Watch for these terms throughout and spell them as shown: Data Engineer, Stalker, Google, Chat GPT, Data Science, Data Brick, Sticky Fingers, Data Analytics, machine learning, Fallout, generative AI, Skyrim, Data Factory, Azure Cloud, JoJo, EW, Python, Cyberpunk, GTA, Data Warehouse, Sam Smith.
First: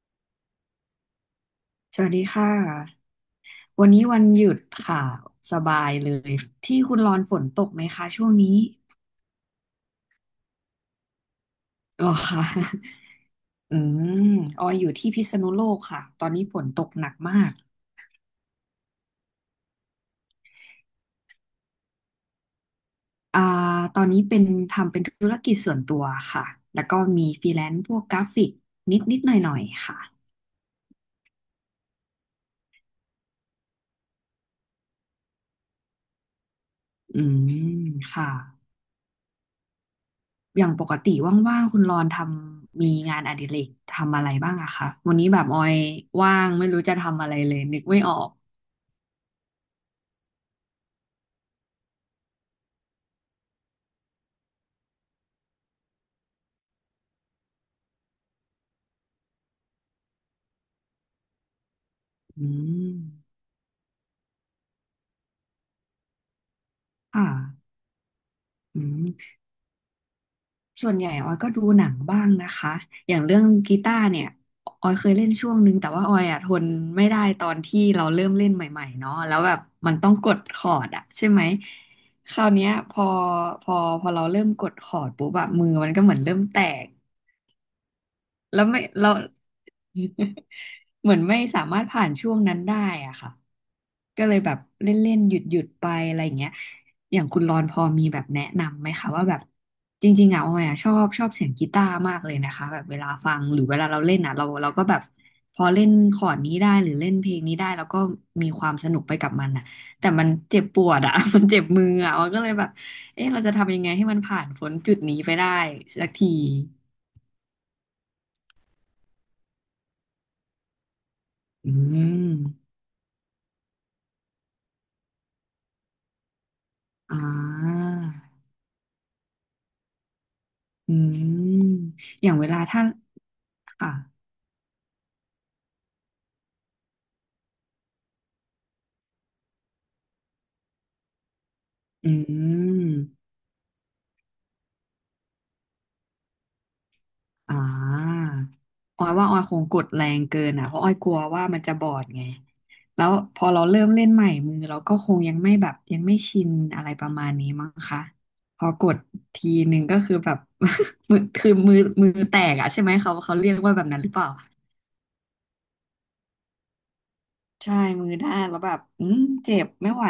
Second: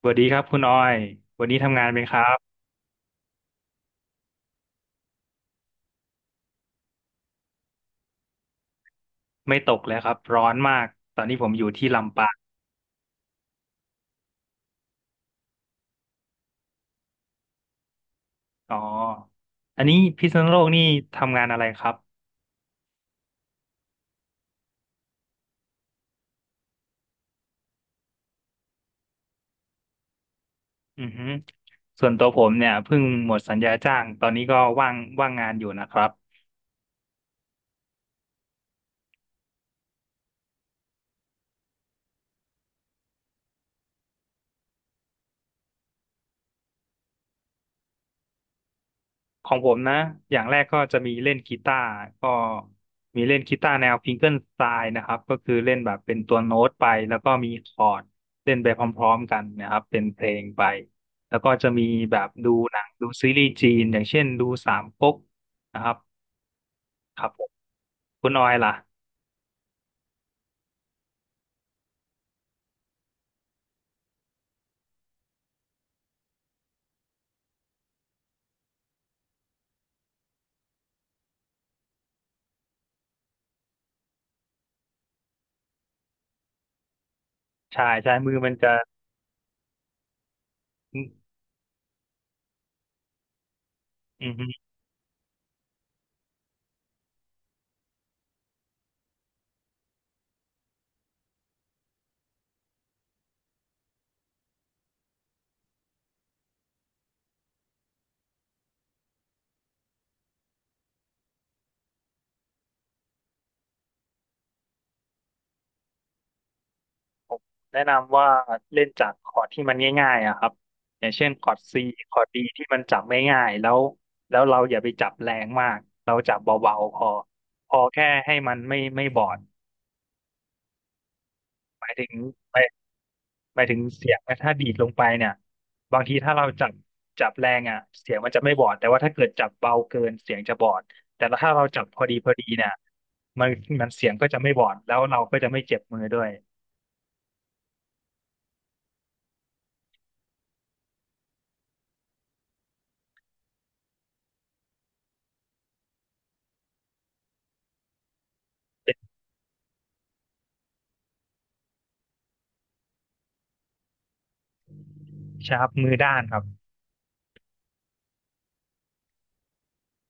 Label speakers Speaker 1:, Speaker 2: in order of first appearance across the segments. Speaker 1: สวัสดีครับคุณออยวันนี้ทำงาน
Speaker 2: ส
Speaker 1: เป็น
Speaker 2: วั
Speaker 1: ค
Speaker 2: สดี
Speaker 1: รั
Speaker 2: ค่ะ
Speaker 1: บ
Speaker 2: วันนี้วันหยุดค่ะสบายเลยที่คุณรอนฝนตกไหมคะช่วงนี้
Speaker 1: ไม่ตกเลยครับร้อนมาก ตอนนี้ผมอยู่ที่
Speaker 2: หรอ
Speaker 1: ลำปาง
Speaker 2: คะ อืมออยอยู่ที่พิษณุโลกค่ะตอนนี้ฝนตกหนักมาก
Speaker 1: อ๋ออันนี้พิษณุโลกนี่ทำงานอะไรครับ
Speaker 2: อ่าตอนนี้เป็นทำเป็นธุรกิจส่วนตัวค่ะแล้วก็มีฟรีแลนซ์พวกกราฟิกนิดนิดหน่อยหน่อยๆค่ะ
Speaker 1: อือฮึส่วนตัวผมเนี่ยเพิ่งหมดสัญญาจ้าง ตอนนี้ก็ว่างว่างงานอยู่นะครับ
Speaker 2: อืมค่ะอย่างปกติว่างๆคุณรอนทำมีงานอดิเรกทำอะไรบ้างอะคะวันนี้แบบออยว่างไม่รู้จะทำอะไรเลยนึกไม่ออก
Speaker 1: ของผมนะอย่างแรกก็จะมีเล่นกีตาร์ก็มีเล่นกีตาร์แนวฟิงเกิลสไตล์นะครับก็คือเล่นแบบเป็นตัวโน้ตไป แล้วก็มีคอร์ดเล่นไปพร้อมๆกันนะครับเป็นเพลงไป แล้วก็จะมีแบบ
Speaker 2: อื
Speaker 1: ดูหนัง
Speaker 2: ม
Speaker 1: ดูซีรีส์จีนอย่างเช่นดูสามก๊กนะครับค
Speaker 2: ค่ะ
Speaker 1: รับผมคุณออยล่ะ
Speaker 2: อืมส่วนใหญ่ออยก็ดูหนังบ้างนะคะ อย่างเรื่องกีตาร์เนี่ย ออยเคยเล่นช่วงนึงแต่ว่าออยอ่ะทนไม่ได้ตอนที่เราเริ่มเล่นใหม่ๆเนาะแล้วแบบมันต้องกดคอร์ดอะใช่ไหม คราวเนี้ยพอพอเราเริ่มกดคอร์ดปุ๊บแบบมือมันก็เหมือนเริ่มแตก
Speaker 1: ใช่ใช่มือมัน
Speaker 2: แล้ว
Speaker 1: จะ
Speaker 2: ไม่เรา เหมือนไม่สามารถผ่านช่วงนั้นได้อ่ะค่ะก็
Speaker 1: อื
Speaker 2: เลยแบบ
Speaker 1: ม
Speaker 2: เล่นๆหยุดหยุดไปอะไรอย่างเงี้ยอย่างคุณรอนพอมีแบบแนะนำไหมคะว่าแบบจริงๆอ่ะออยอ่ะชอบชอบเสียงกีตาร์มากเลยนะคะแบบเวลาฟังหรือเวลาเราเล่นอ่ะเราเราก็แบบพอเล่นคอร์ดนี้ได้หรือเล่นเพลงนี้ได้แล้วก็มีความสนุกไปกับมันอ่ะแต่มันเจ็บปวดอ่ะ มันเจ็บมืออ่ะออยก็เลยแบบเอ๊ะเราจะทำยังไงให้มันผ่านพ้นจุดนี้ไปได้สักที
Speaker 1: แนะนำว่าเล่นจากคอร์ดที่มันง่ายๆอะครับอย่างเช่นคอร์ด
Speaker 2: อื
Speaker 1: ซีคอร์ด D ที่
Speaker 2: ม
Speaker 1: มันจับง่ายๆแล้วแล้วเราอย่าไปจับแรงมากเราจับเบาๆพอ
Speaker 2: อ่
Speaker 1: พอ
Speaker 2: า
Speaker 1: แค่ให้มันไม่ไม่บอด
Speaker 2: อื
Speaker 1: ห
Speaker 2: ม
Speaker 1: มายถึง
Speaker 2: อย่างเว
Speaker 1: ห
Speaker 2: ลา
Speaker 1: มาย
Speaker 2: ถ้า
Speaker 1: หมายถึง
Speaker 2: ค่ะ
Speaker 1: เสียงถ้าดีดลงไปเนี่ยบางทีถ้าเราจับจับแรงอ่ะเสียงมันจะไม่บอดแต่ว่าถ้าเกิดจับเบาเกินเสียงจะบอดแต่ถ้าเราจับพอ
Speaker 2: อื
Speaker 1: ดีพอดีเนี่ย
Speaker 2: ม
Speaker 1: มันมันเสียงก็จะไม่บอดแล้วเราก็จะไม่เจ็บมือด้วย
Speaker 2: อ่าออยว่าออยคงกดแรงเกินอ่ะ เพราะออยกลัวว่ามันจะบอดไง แล้วพอเราเริ่มเล่นใหม่มือเราก็คงยังไม่แบบยังไม่ชินอะไรประมาณนี้มั้งคะ พอก
Speaker 1: เป็น
Speaker 2: ดทีหนึ่งก็คือแบบ มือคือมือแตกอ่ะใช่ไหมเขาเรียกว่าแบบนั้นหรือเปล่า
Speaker 1: ชาร์ปมือด้านครับ
Speaker 2: ใช่มือด้านแล้วแบบอืมเจ็บไม่ไหว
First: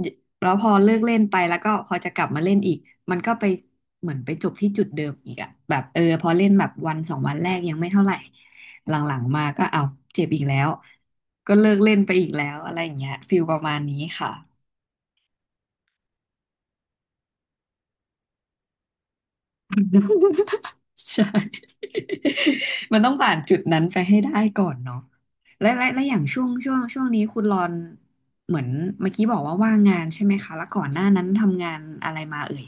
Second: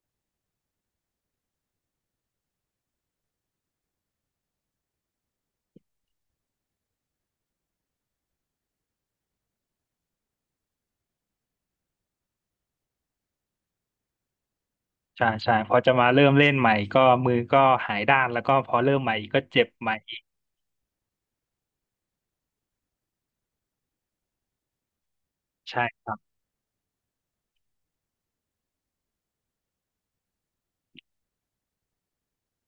Speaker 2: เยแล้วพอเลิกเล่นไปแล้วก็พอจะกลับมาเล่นอีกมันก็ไปเหมือนไปจบที่จุดเดิมอีกอะแบบเออพอเล่นแบบวันสองวันแรกยังไม่เท่าไหร่หลังๆมาก็เอาเจ็บอีกแล้วก็เลิกเล่นไปอีกแล้วอะไรอย่างเงี้ยฟิลประมาณนี้ค่ะ
Speaker 1: ใช่ใช่พอจะมาเริ่มเล่นใหม่ก็มือก็หายด้านแล้วก็พอเริ่มใหม่อีกก็เจ็บใหม่อีก
Speaker 2: ใช่ มันต้องผ่านจุดนั้นไปให้ได้ก่อนเนาะและ
Speaker 1: ใช่
Speaker 2: และและ
Speaker 1: ครั
Speaker 2: อ
Speaker 1: บ
Speaker 2: ย่างช่วงนี้คุณรอนเหมือนเมื่อกี้บอกว่าว่างงานใช่ไหมคะแล้วก่อนหน้านั้นทำงานอะไรมาเอ่ย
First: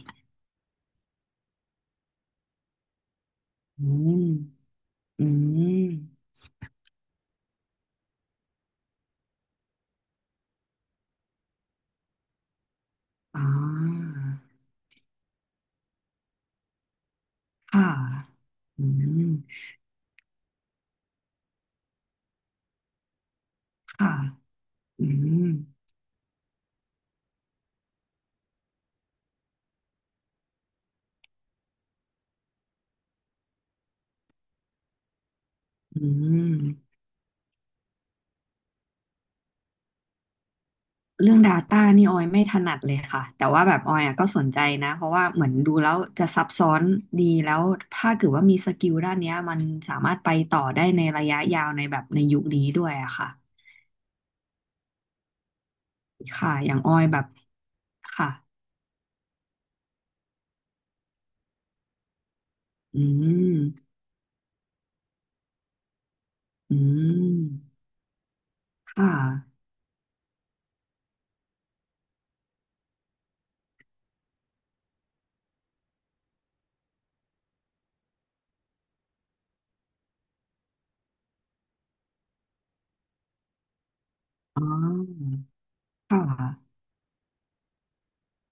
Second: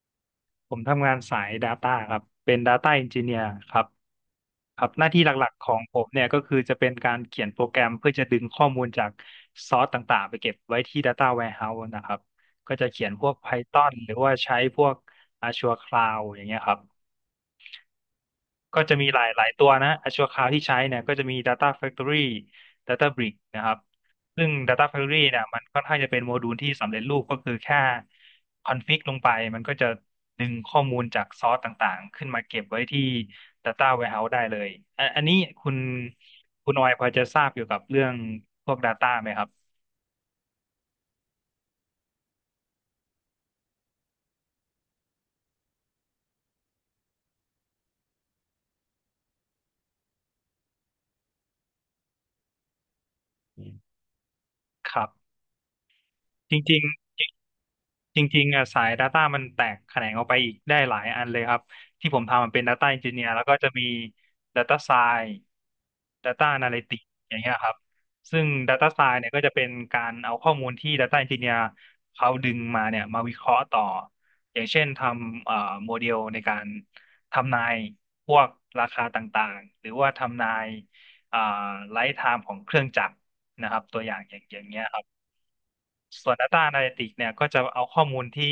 Speaker 1: ผมทำงานสาย Data ครับเป็น Data Engineer ครั
Speaker 2: อื
Speaker 1: บ
Speaker 2: ม
Speaker 1: ครับหน้าที่
Speaker 2: อื
Speaker 1: หลักๆของ
Speaker 2: ม
Speaker 1: ผมเนี่ยก็คือจะเป็นการเขียนโปรแกรมเพื่อจะดึงข้อมูลจากซอสต่างๆไปเก็บไว้ที่ Data Warehouse นะครับก็จะเขียนพวก
Speaker 2: อ่
Speaker 1: Python ห
Speaker 2: า
Speaker 1: รือว่าใช้พวก Azure Cloud อย่างเงี้ยครับ
Speaker 2: ค่ะ
Speaker 1: ก็
Speaker 2: อื
Speaker 1: จะมีห
Speaker 2: ม
Speaker 1: ลายหลายตัวนะชั่วคราวที่ใช้เนี่ยก็จะมี Data Factory Data Brick นะครับ
Speaker 2: ค่ะ
Speaker 1: ซึ่ง Data
Speaker 2: อื
Speaker 1: Factory เนี่ย
Speaker 2: ม
Speaker 1: มันค่อนข้างจะเป็นโมดูลที่สำเร็จรูปก็คือแค่คอนฟิกลงไปมันก็จะดึงข้อมูลจากซอสต่างๆขึ้นมาเก็บไว้ที่ Data Warehouse ได้เลยอันอันนี้คุณ
Speaker 2: อื
Speaker 1: คุณออย
Speaker 2: ม
Speaker 1: พอจะทราบเกี่ยวกับเรื่องพวก Data ไหมครับ
Speaker 2: เรื่อง Data นี่ออยไม่ถนัดเลยค่ะแต่ว่าแบบออยอ่ะก็สนใจนะเพราะว่าเหมือนดูแล้วจะซับซ้อนดีแล้วถ้าเกิดว่ามีสกิลด้านเนี้ยมันสามารถไปต่อได้ในระยะยาวในแบบในยุคนี้ด้วยอะค่ะ
Speaker 1: ครับ
Speaker 2: ค่ะ
Speaker 1: จ
Speaker 2: อย่า
Speaker 1: ริ
Speaker 2: ง
Speaker 1: ง
Speaker 2: ออยแบบ
Speaker 1: จ
Speaker 2: ค่ะ
Speaker 1: ริงๆอ่ะสาย Data มันแตกแขนงออกไปอีกได้หลายอันเลยครับที่ผมทำมันเป็น Data
Speaker 2: อื
Speaker 1: Engineer แล้วก็จะมี
Speaker 2: ม
Speaker 1: Data Science Data
Speaker 2: อื
Speaker 1: Analytics อย่างเงี้ยครับ
Speaker 2: ม
Speaker 1: ซึ่ง Data
Speaker 2: ค่ะ
Speaker 1: Science เนี่ยก็จะเป็นการเอาข้อมูลที่ Data Engineer เขาดึงมาเนี่ยมาวิเคราะห์ต่ออย่างเช่นทำโมเดลในการทำนายพวกราคาต่างๆหรือว่าทำนายเอ่อไลฟ์ไทม์ของเครื่องจักรนะครับตัวอย่างอย่างอ
Speaker 2: อ๋
Speaker 1: ย่าง
Speaker 2: อ
Speaker 1: เงี้ยครับ
Speaker 2: ค่
Speaker 1: ส่วน Data
Speaker 2: ะ
Speaker 1: Analytics เนี่ยก็จะเอาข้อมูลที่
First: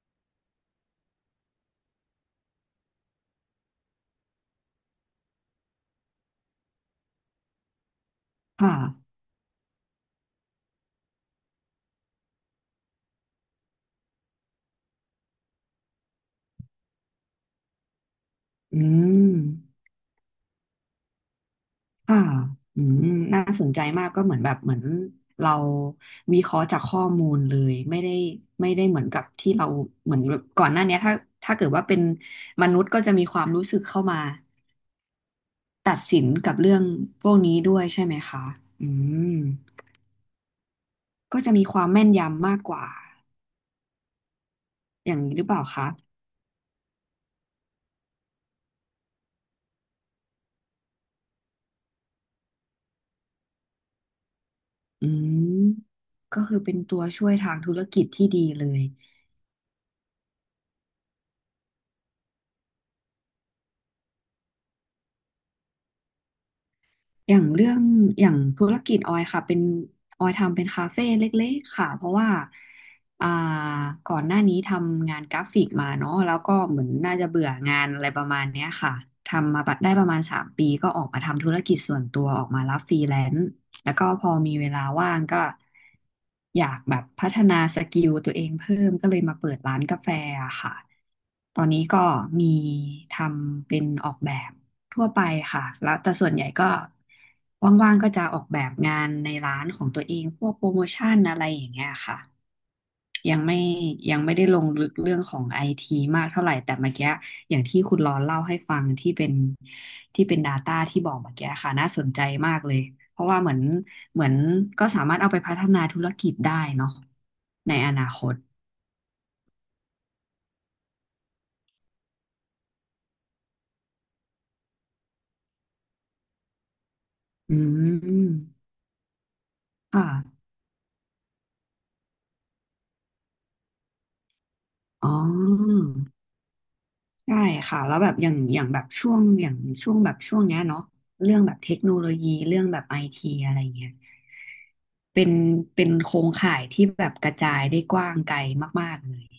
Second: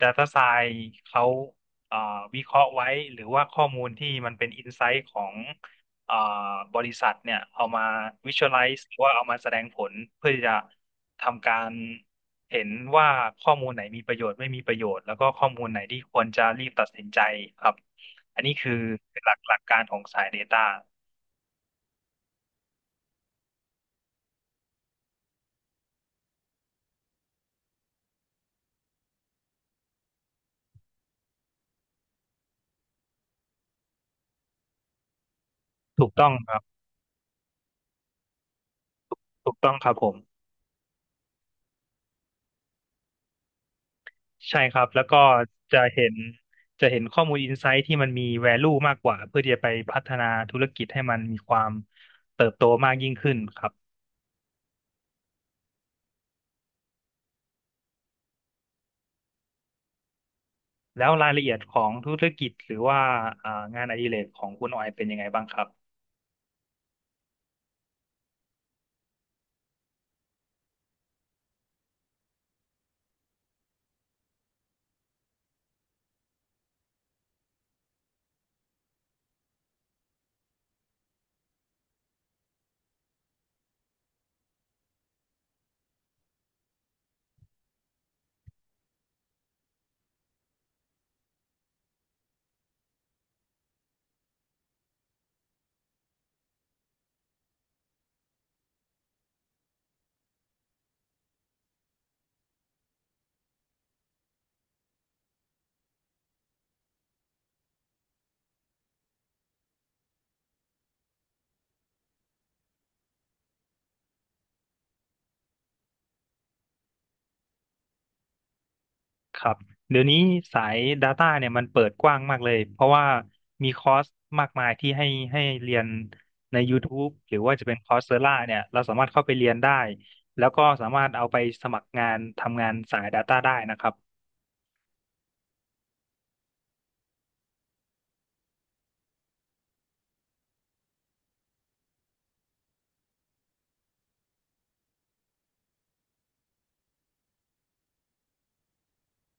Speaker 1: Data Science เขาเอ่อวิเคราะห์ไว้หรือว่าข้อมูลที่มันเป็น Insight ของเอ่อบริษัทเนี่ยเอามา
Speaker 2: ค่ะ
Speaker 1: Visualize หรือว่าเอามาแสดงผลเพื่อที่จะทำการเห็นว่าข้อมูลไหนมีประโยชน์ไม่มีประโยชน์แล้วก็ข้อมูลไหนที่ควรจะรีบตัดสินใจครับอันนี้คือ
Speaker 2: อื
Speaker 1: ห
Speaker 2: ม
Speaker 1: ลักหลักการของสาย Data
Speaker 2: ค่ะอืมน่าสนใจมากก็เหมือนแบบเหมือนเราวิเคราะห์จากข้อมูลเลยไม่ได้เหมือนกับที่เราเหมือนแบบก่อนหน้าเนี้ยถ้าถ้าเกิดว่าเป็นมนุษย์ก็จะมีความรู้สึกเข้ามาตัด
Speaker 1: ถูก
Speaker 2: สิ
Speaker 1: ต้
Speaker 2: น
Speaker 1: องค
Speaker 2: กับ
Speaker 1: รับ
Speaker 2: เรื่องพวกนี้ด้วยใช่ไหมคะอืม
Speaker 1: ถูกต้องครับผม
Speaker 2: ก็จะมีความแม่นยำมากกว่า
Speaker 1: ใช่ครับ แล้ว
Speaker 2: อ
Speaker 1: ก็
Speaker 2: ย่างนี้หรือเปล่า
Speaker 1: จะ
Speaker 2: คะ
Speaker 1: เห็นจะเห็นข้อมูลอินไซต์ที่มันมี value มากกว่าเพื่อที่จะไปพัฒนาธุรกิจให้มันมีความเติบโตมากยิ่งขึ้นครับ
Speaker 2: อืมก็คือเป็นตัวช่วยทางธุรกิจที่ดีเลย
Speaker 1: แล้วรายละเอียดของธุรกิจหรือว่าอ่างานอดิเรกของคุณออยเป็นยังไงบ้างครับ
Speaker 2: อย่างเรื่องอย่างธุรกิจออยค่ะเป็นออยทำเป็นคาเฟ่เล็กๆค่ะเพราะว่าอ่าก่อนหน้านี้ทำงานกราฟิกมาเนาะแล้วก็เหมือนน่าจะเบื่องานอะไรประมาณเนี้ยค่ะทำมาได้ประมาณสามปีก็ออกมาทำธุรกิจส่วนตัวออกมารับฟรีแลนซ์ แล้วก็พอมีเวลาว่างก็อยากแบบพัฒนาสกิลตัวเองเพิ่มก็เลยมาเปิดร้านกาแฟอะค่ะ ตอนนี้ก็มีทำเป็นออกแบบทั่วไปค่ะ แล้วแต่ส่วนใหญ่ก็ว่างๆก็จะออกแบบงานในร้านของตัวเองพวกโปรโมชั่นอะไรอย่างเงี้ยค่ะ ยังไม่ยังไม่ได้ลงลึกเรื่องของไอทีมากเท่าไหร่แต่เมื่อกี้อย่างที่คุณรอนเล่าให้ฟังที่เป็น Data ที่บอกเมื่อกี้ค่ะน่าสนใจมากเลยเพราะว่าเหมือนเหมือนก็สามารถเอาไปพัฒนาธุรกิจได้เนาะในอนาคต
Speaker 1: ครับเดี๋ยวนี้สาย Data เนี่ยมันเปิดกว้างมากเลยเพราะว่ามีคอร์สมากมายที่ให้ให้เรียนใน YouTube หรือ
Speaker 2: อื
Speaker 1: ว่าจะเป็นคอร์สเซอร่าเนี่ย
Speaker 2: ม
Speaker 1: เราสามารถเข้าไปเรียนได้
Speaker 2: ค
Speaker 1: แล้
Speaker 2: ่ะ
Speaker 1: วก็สามารถเอาไปสมัครงานทำงานสาย Data ได้นะครับ
Speaker 2: อ๋อ ใช่ค่ะแล้วแบบอย่างอย่างแบบช่วงอย่างช่วงแบบช่วงเนี้ยเนาะเรื่องแบบเทคโนโลยีเรื่องแบบไอทีอะไรเงี้ยเป็นเป็นโครงข่ายที่แบบกระจายได้กว้างไกลมากๆเลย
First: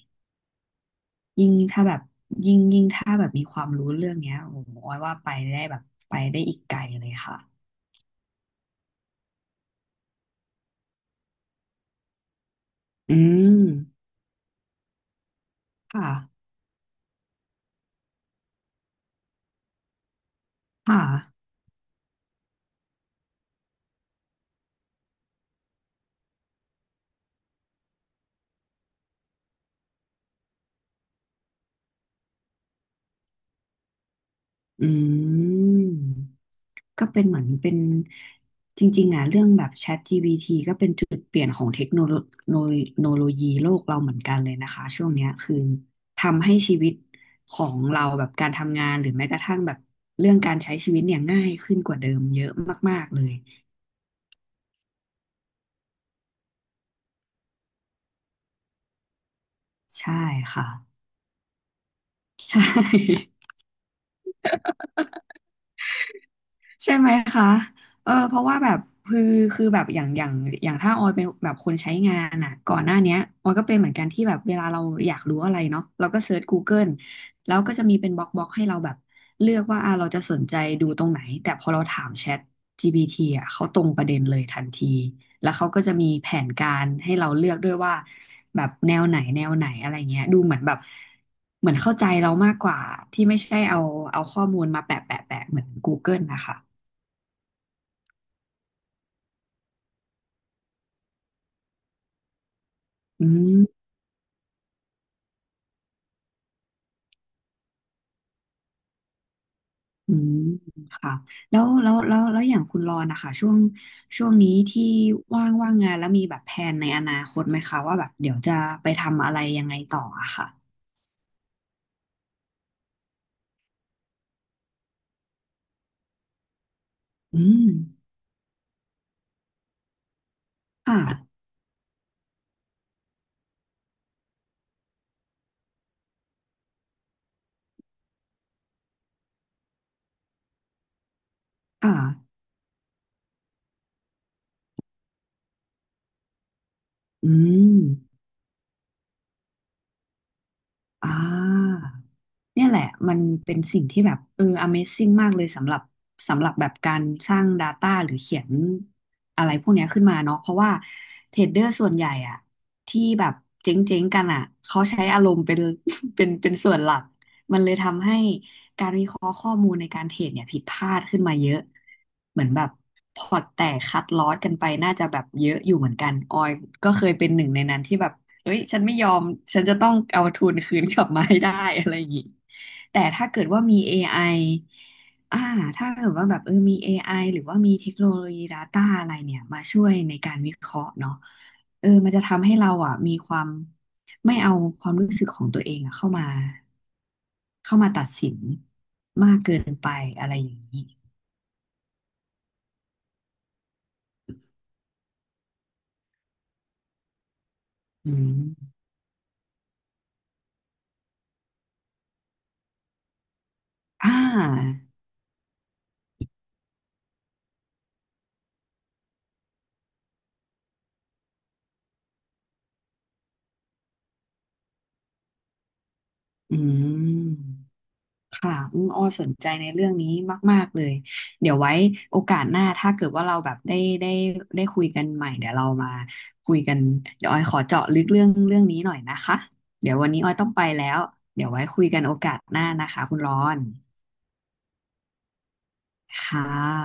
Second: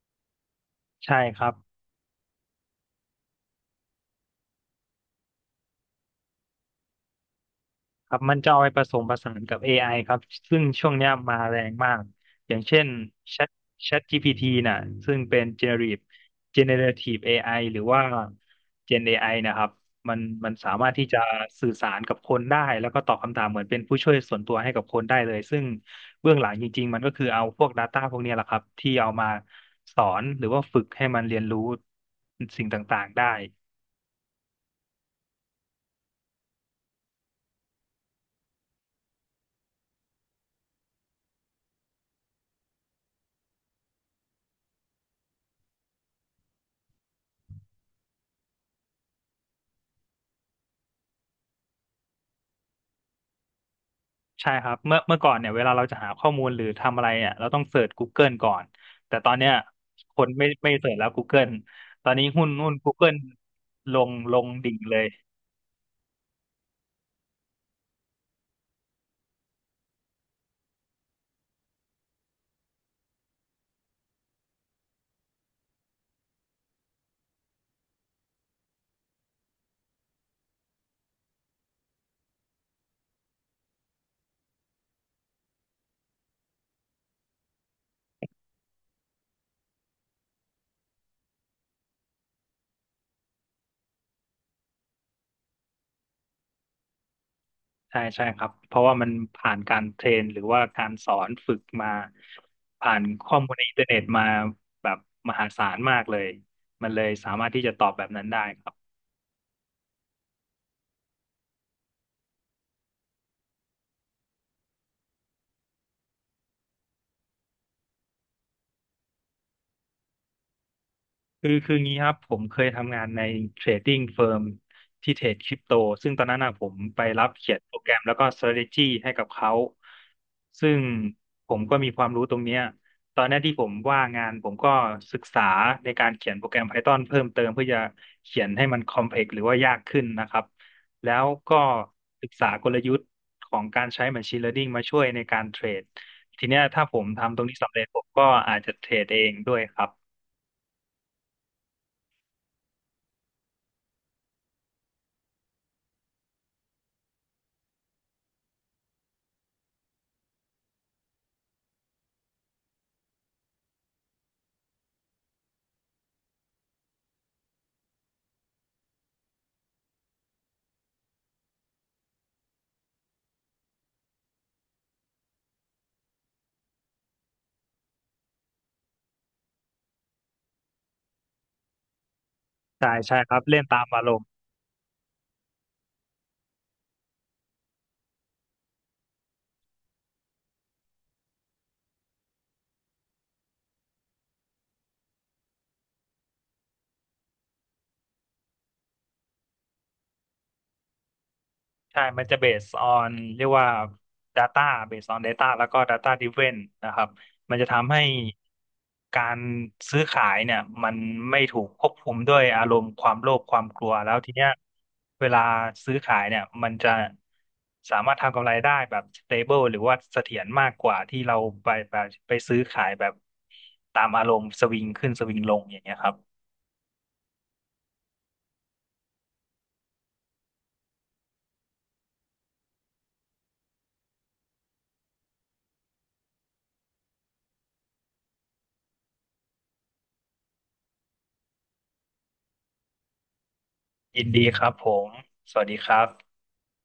Speaker 1: ใช่ครั
Speaker 2: ยิ่ง
Speaker 1: บ
Speaker 2: ถ้าแบบยิ่งถ้าแบบมีความรู้เรื่องเนี้ยโอ้โหออยว่าไปได้แบบไปได้อีกไกลเลยค่ะ
Speaker 1: ครับมันจะเอาไปผสมผสานกับ AI ครับซึ่งช่วงเนี้ยมาแรงมากอย่างเช่น
Speaker 2: อืม
Speaker 1: Chat Chat GPT น่ะซึ่งเป็น
Speaker 2: ค
Speaker 1: generative
Speaker 2: ่ะ
Speaker 1: generative AI หรือว่า Gen AI นะครับมันมันสามารถ
Speaker 2: ค่ะ
Speaker 1: ที่จะสื่อสารกับคนได้แล้วก็ตอบคำถามเหมือนเป็นผู้ช่วยส่วนตัวให้กับคนได้เลยซึ่งเบื้องหลังจริงๆมันก็คือเอาพวก Data พวกเนี้ยแหละครับที่เอามาสอนหรือว่าฝึกให้มันเรียนรู้สิ่งต่างๆได้
Speaker 2: อืม ก็เป็นเหมือนเป็นจริงๆอ่ะเรื่องแบบ ChatGPT ก็เป็นจุดเปลี่ยนของเทคโนโลโนโลยีโลกเราเหมือนกันเลยนะคะช่วงเนี้ยคือทำให้ชีวิตของเราแบบการทำงานหรือแม้กระทั่งแบบเรื่องการใช้ชีวิตเนี่ยง่ายขึ้นกว่าเดิมเยอะมากๆเลย
Speaker 1: ใช่ครับเมื่อเมื่อก่อนเนี่ยเวลาเราจะหาข้อมูลหรือทำอะไรเนี่ยเราต้องเสิร์ช Google ก่อนแต่ตอนเนี้ย
Speaker 2: ใช่
Speaker 1: คนไม่
Speaker 2: ค่ะ
Speaker 1: ไม่เสิร์ชแล้ว Google ตอนนี้หุ้น
Speaker 2: ใช
Speaker 1: หุ้น Google
Speaker 2: ่
Speaker 1: ลงดิ่งเลย
Speaker 2: ใช่ไหมคะเออเพราะว่าแบบคือคือแบบอย่างถ้าออยเป็นแบบคนใช้งานอ่ะก่อนหน้าเนี้ยออยก็เป็นเหมือนกันที่แบบเวลาเราอยากรู้อะไรเนาะเราก็เซิร์ช Google แล้วก็จะมีเป็นบล็อกให้เราแบบเลือกว่าอ่ะเราจะสนใจดูตรงไหน แต่พอเราถามแชท GPT อ่ะ เขาตรงประเด็นเลยทันทีแล้วเขาก็จะมีแผนการให้เราเลือกด้วยว่าแบบแนวไหนอะไรเงี้ยดูเหมือนแบบเหมือนเข้าใจเรามากกว่าที่ไม่ใช่เอาข้อมูลมาแปะเหมือน Google นะคะ
Speaker 1: ใช่ใช่ครับเพราะว่ามันผ่านการเทรนหรือว่าการสอนฝึกมาผ่าน
Speaker 2: อื
Speaker 1: ข้อมูล
Speaker 2: ม
Speaker 1: ในอินเทอร์เน็ตมาแบบมหาศาลมากเลยมันเลยสามารถที่จะตอบแบบนั้นได้ครับ
Speaker 2: อืม ค่ะแล้ว อย่างคุณรอนนะคะ ช่วงนี้ที่ว่างงาน แล้วมีแบบแผนในอนาคตไหมคะ ว่าแบบเดี๋ยวจะไปทำอะไรยังไงต่ออะค่ะ
Speaker 1: คืองี้ครับผมเคยทำงานในเทรดดิ้งเฟิร์มที่เทรดคริปโตซึ่งตอนนั้นนะผมไปรับ
Speaker 2: อื
Speaker 1: เขียน
Speaker 2: ม
Speaker 1: โปรแกรมแล้วก็ strategy ให้กับเขาซึ่ง
Speaker 2: ค่ะ
Speaker 1: ผมก็มีความรู้ตรงเนี้ยตอนนี้ที่ผมว่างงานผมก็ศึกษาในการเขียนโปรแกรม Python เพิ่มเติมเพื่อจะเขียนให้มัน complex หรือว่ายากขึ้นนะครับแล้วก็
Speaker 2: ค่ะ
Speaker 1: ศึกษากลยุทธ์ของการใช้ machine learning มาช่วยในการเทรดทีเนี้ยถ้าผม
Speaker 2: อื
Speaker 1: ทำตรงนี้
Speaker 2: ม
Speaker 1: สำเร็จผมก็อาจจะเทรดเองด้วยครับ
Speaker 2: อ่า เนี่ยแหละมันเป็นสิ่งที่แบบเออ Amazing มากเลยสำหรับสำหรับแบบการสร้าง Data หรือเขียนอะไรพวกเนี้ยขึ้นมาเนาะเพราะว่าเทรดเดอร์ส่วนใหญ่อะที่แบบเจ๊งๆกันอะเขาใช้อารมณ์เป็น เป็นส่วนหลักมันเลยทำให้การวิเคราะห์ข้อมูลในการเทรดเนี่ยผิดพลาดขึ้นมาเยอะเหมือนแบบพอร์ตแตกคัดลอสกันไปน่าจะแบบเยอะอยู่เหมือนกันออยก็เคยเป็นหนึ่งในนั้นที่แบบ เอ้ยฉันไม่ยอมฉันจะต้องเอาทุนคืนกลับมาให้ได้ อะไรอย่างงี้
Speaker 1: ใช่
Speaker 2: แต่
Speaker 1: ใช่
Speaker 2: ถ้า
Speaker 1: ครั
Speaker 2: เกิ
Speaker 1: บ
Speaker 2: ด
Speaker 1: เล่
Speaker 2: ว่า
Speaker 1: น
Speaker 2: มี
Speaker 1: ตาม
Speaker 2: a
Speaker 1: อาร
Speaker 2: ไอ
Speaker 1: มณ์
Speaker 2: อ่าถ้าเกิดว่าแบบเออมี a อไอหรือว่ามีเทคโนโลยี Data อะไรเนี่ยมาช่วยในการวิเคราะห์เนาะเออมันจะทำให้เราอ่ะมีความไม่เอาความรู้สึกของตัวเองอ่ะเข้ามาตัดสินมากเกินไปอะไรอย่างนี้
Speaker 1: ใช่มันจะ based on เรียกว่า data based on data แล้วก็ data driven นะครับมันจะทำให้
Speaker 2: อืม
Speaker 1: การซื้อขายเนี่ยมันไม่ถูกควบคุมด้วยอารมณ์ความโลภความกลัวแล้
Speaker 2: อ่า
Speaker 1: วทีเนี้ยเวลาซื้อขายเนี่ยมันจะสามารถทำกำไรได้แบบ stable หรือว่าเสถียรมากกว่าที่เราไปไปไปซื้อขายแบบตามอารมณ์สวิงขึ้นสวิงลงอย่างเงี้ยครับ
Speaker 2: อืม ค่ะอืมอ้อสนใจในเรื่องนี้มากๆเลยเดี๋ยวไว้โอกาสหน้าถ้าเกิดว่าเราแบบได้ได้คุยกันใหม่เดี๋ยวเรามาคุยกันเดี๋ยวออยขอเจาะลึกเรื่องนี้หน่อยนะคะเดี๋ยววันนี้ออยต้องไปแล้วเดี๋ยวไว้คุยกันโอกาสหน้านะคะคุณร้อน
Speaker 1: ยินดีครับผมสวัสดีครับ
Speaker 2: ค่ะ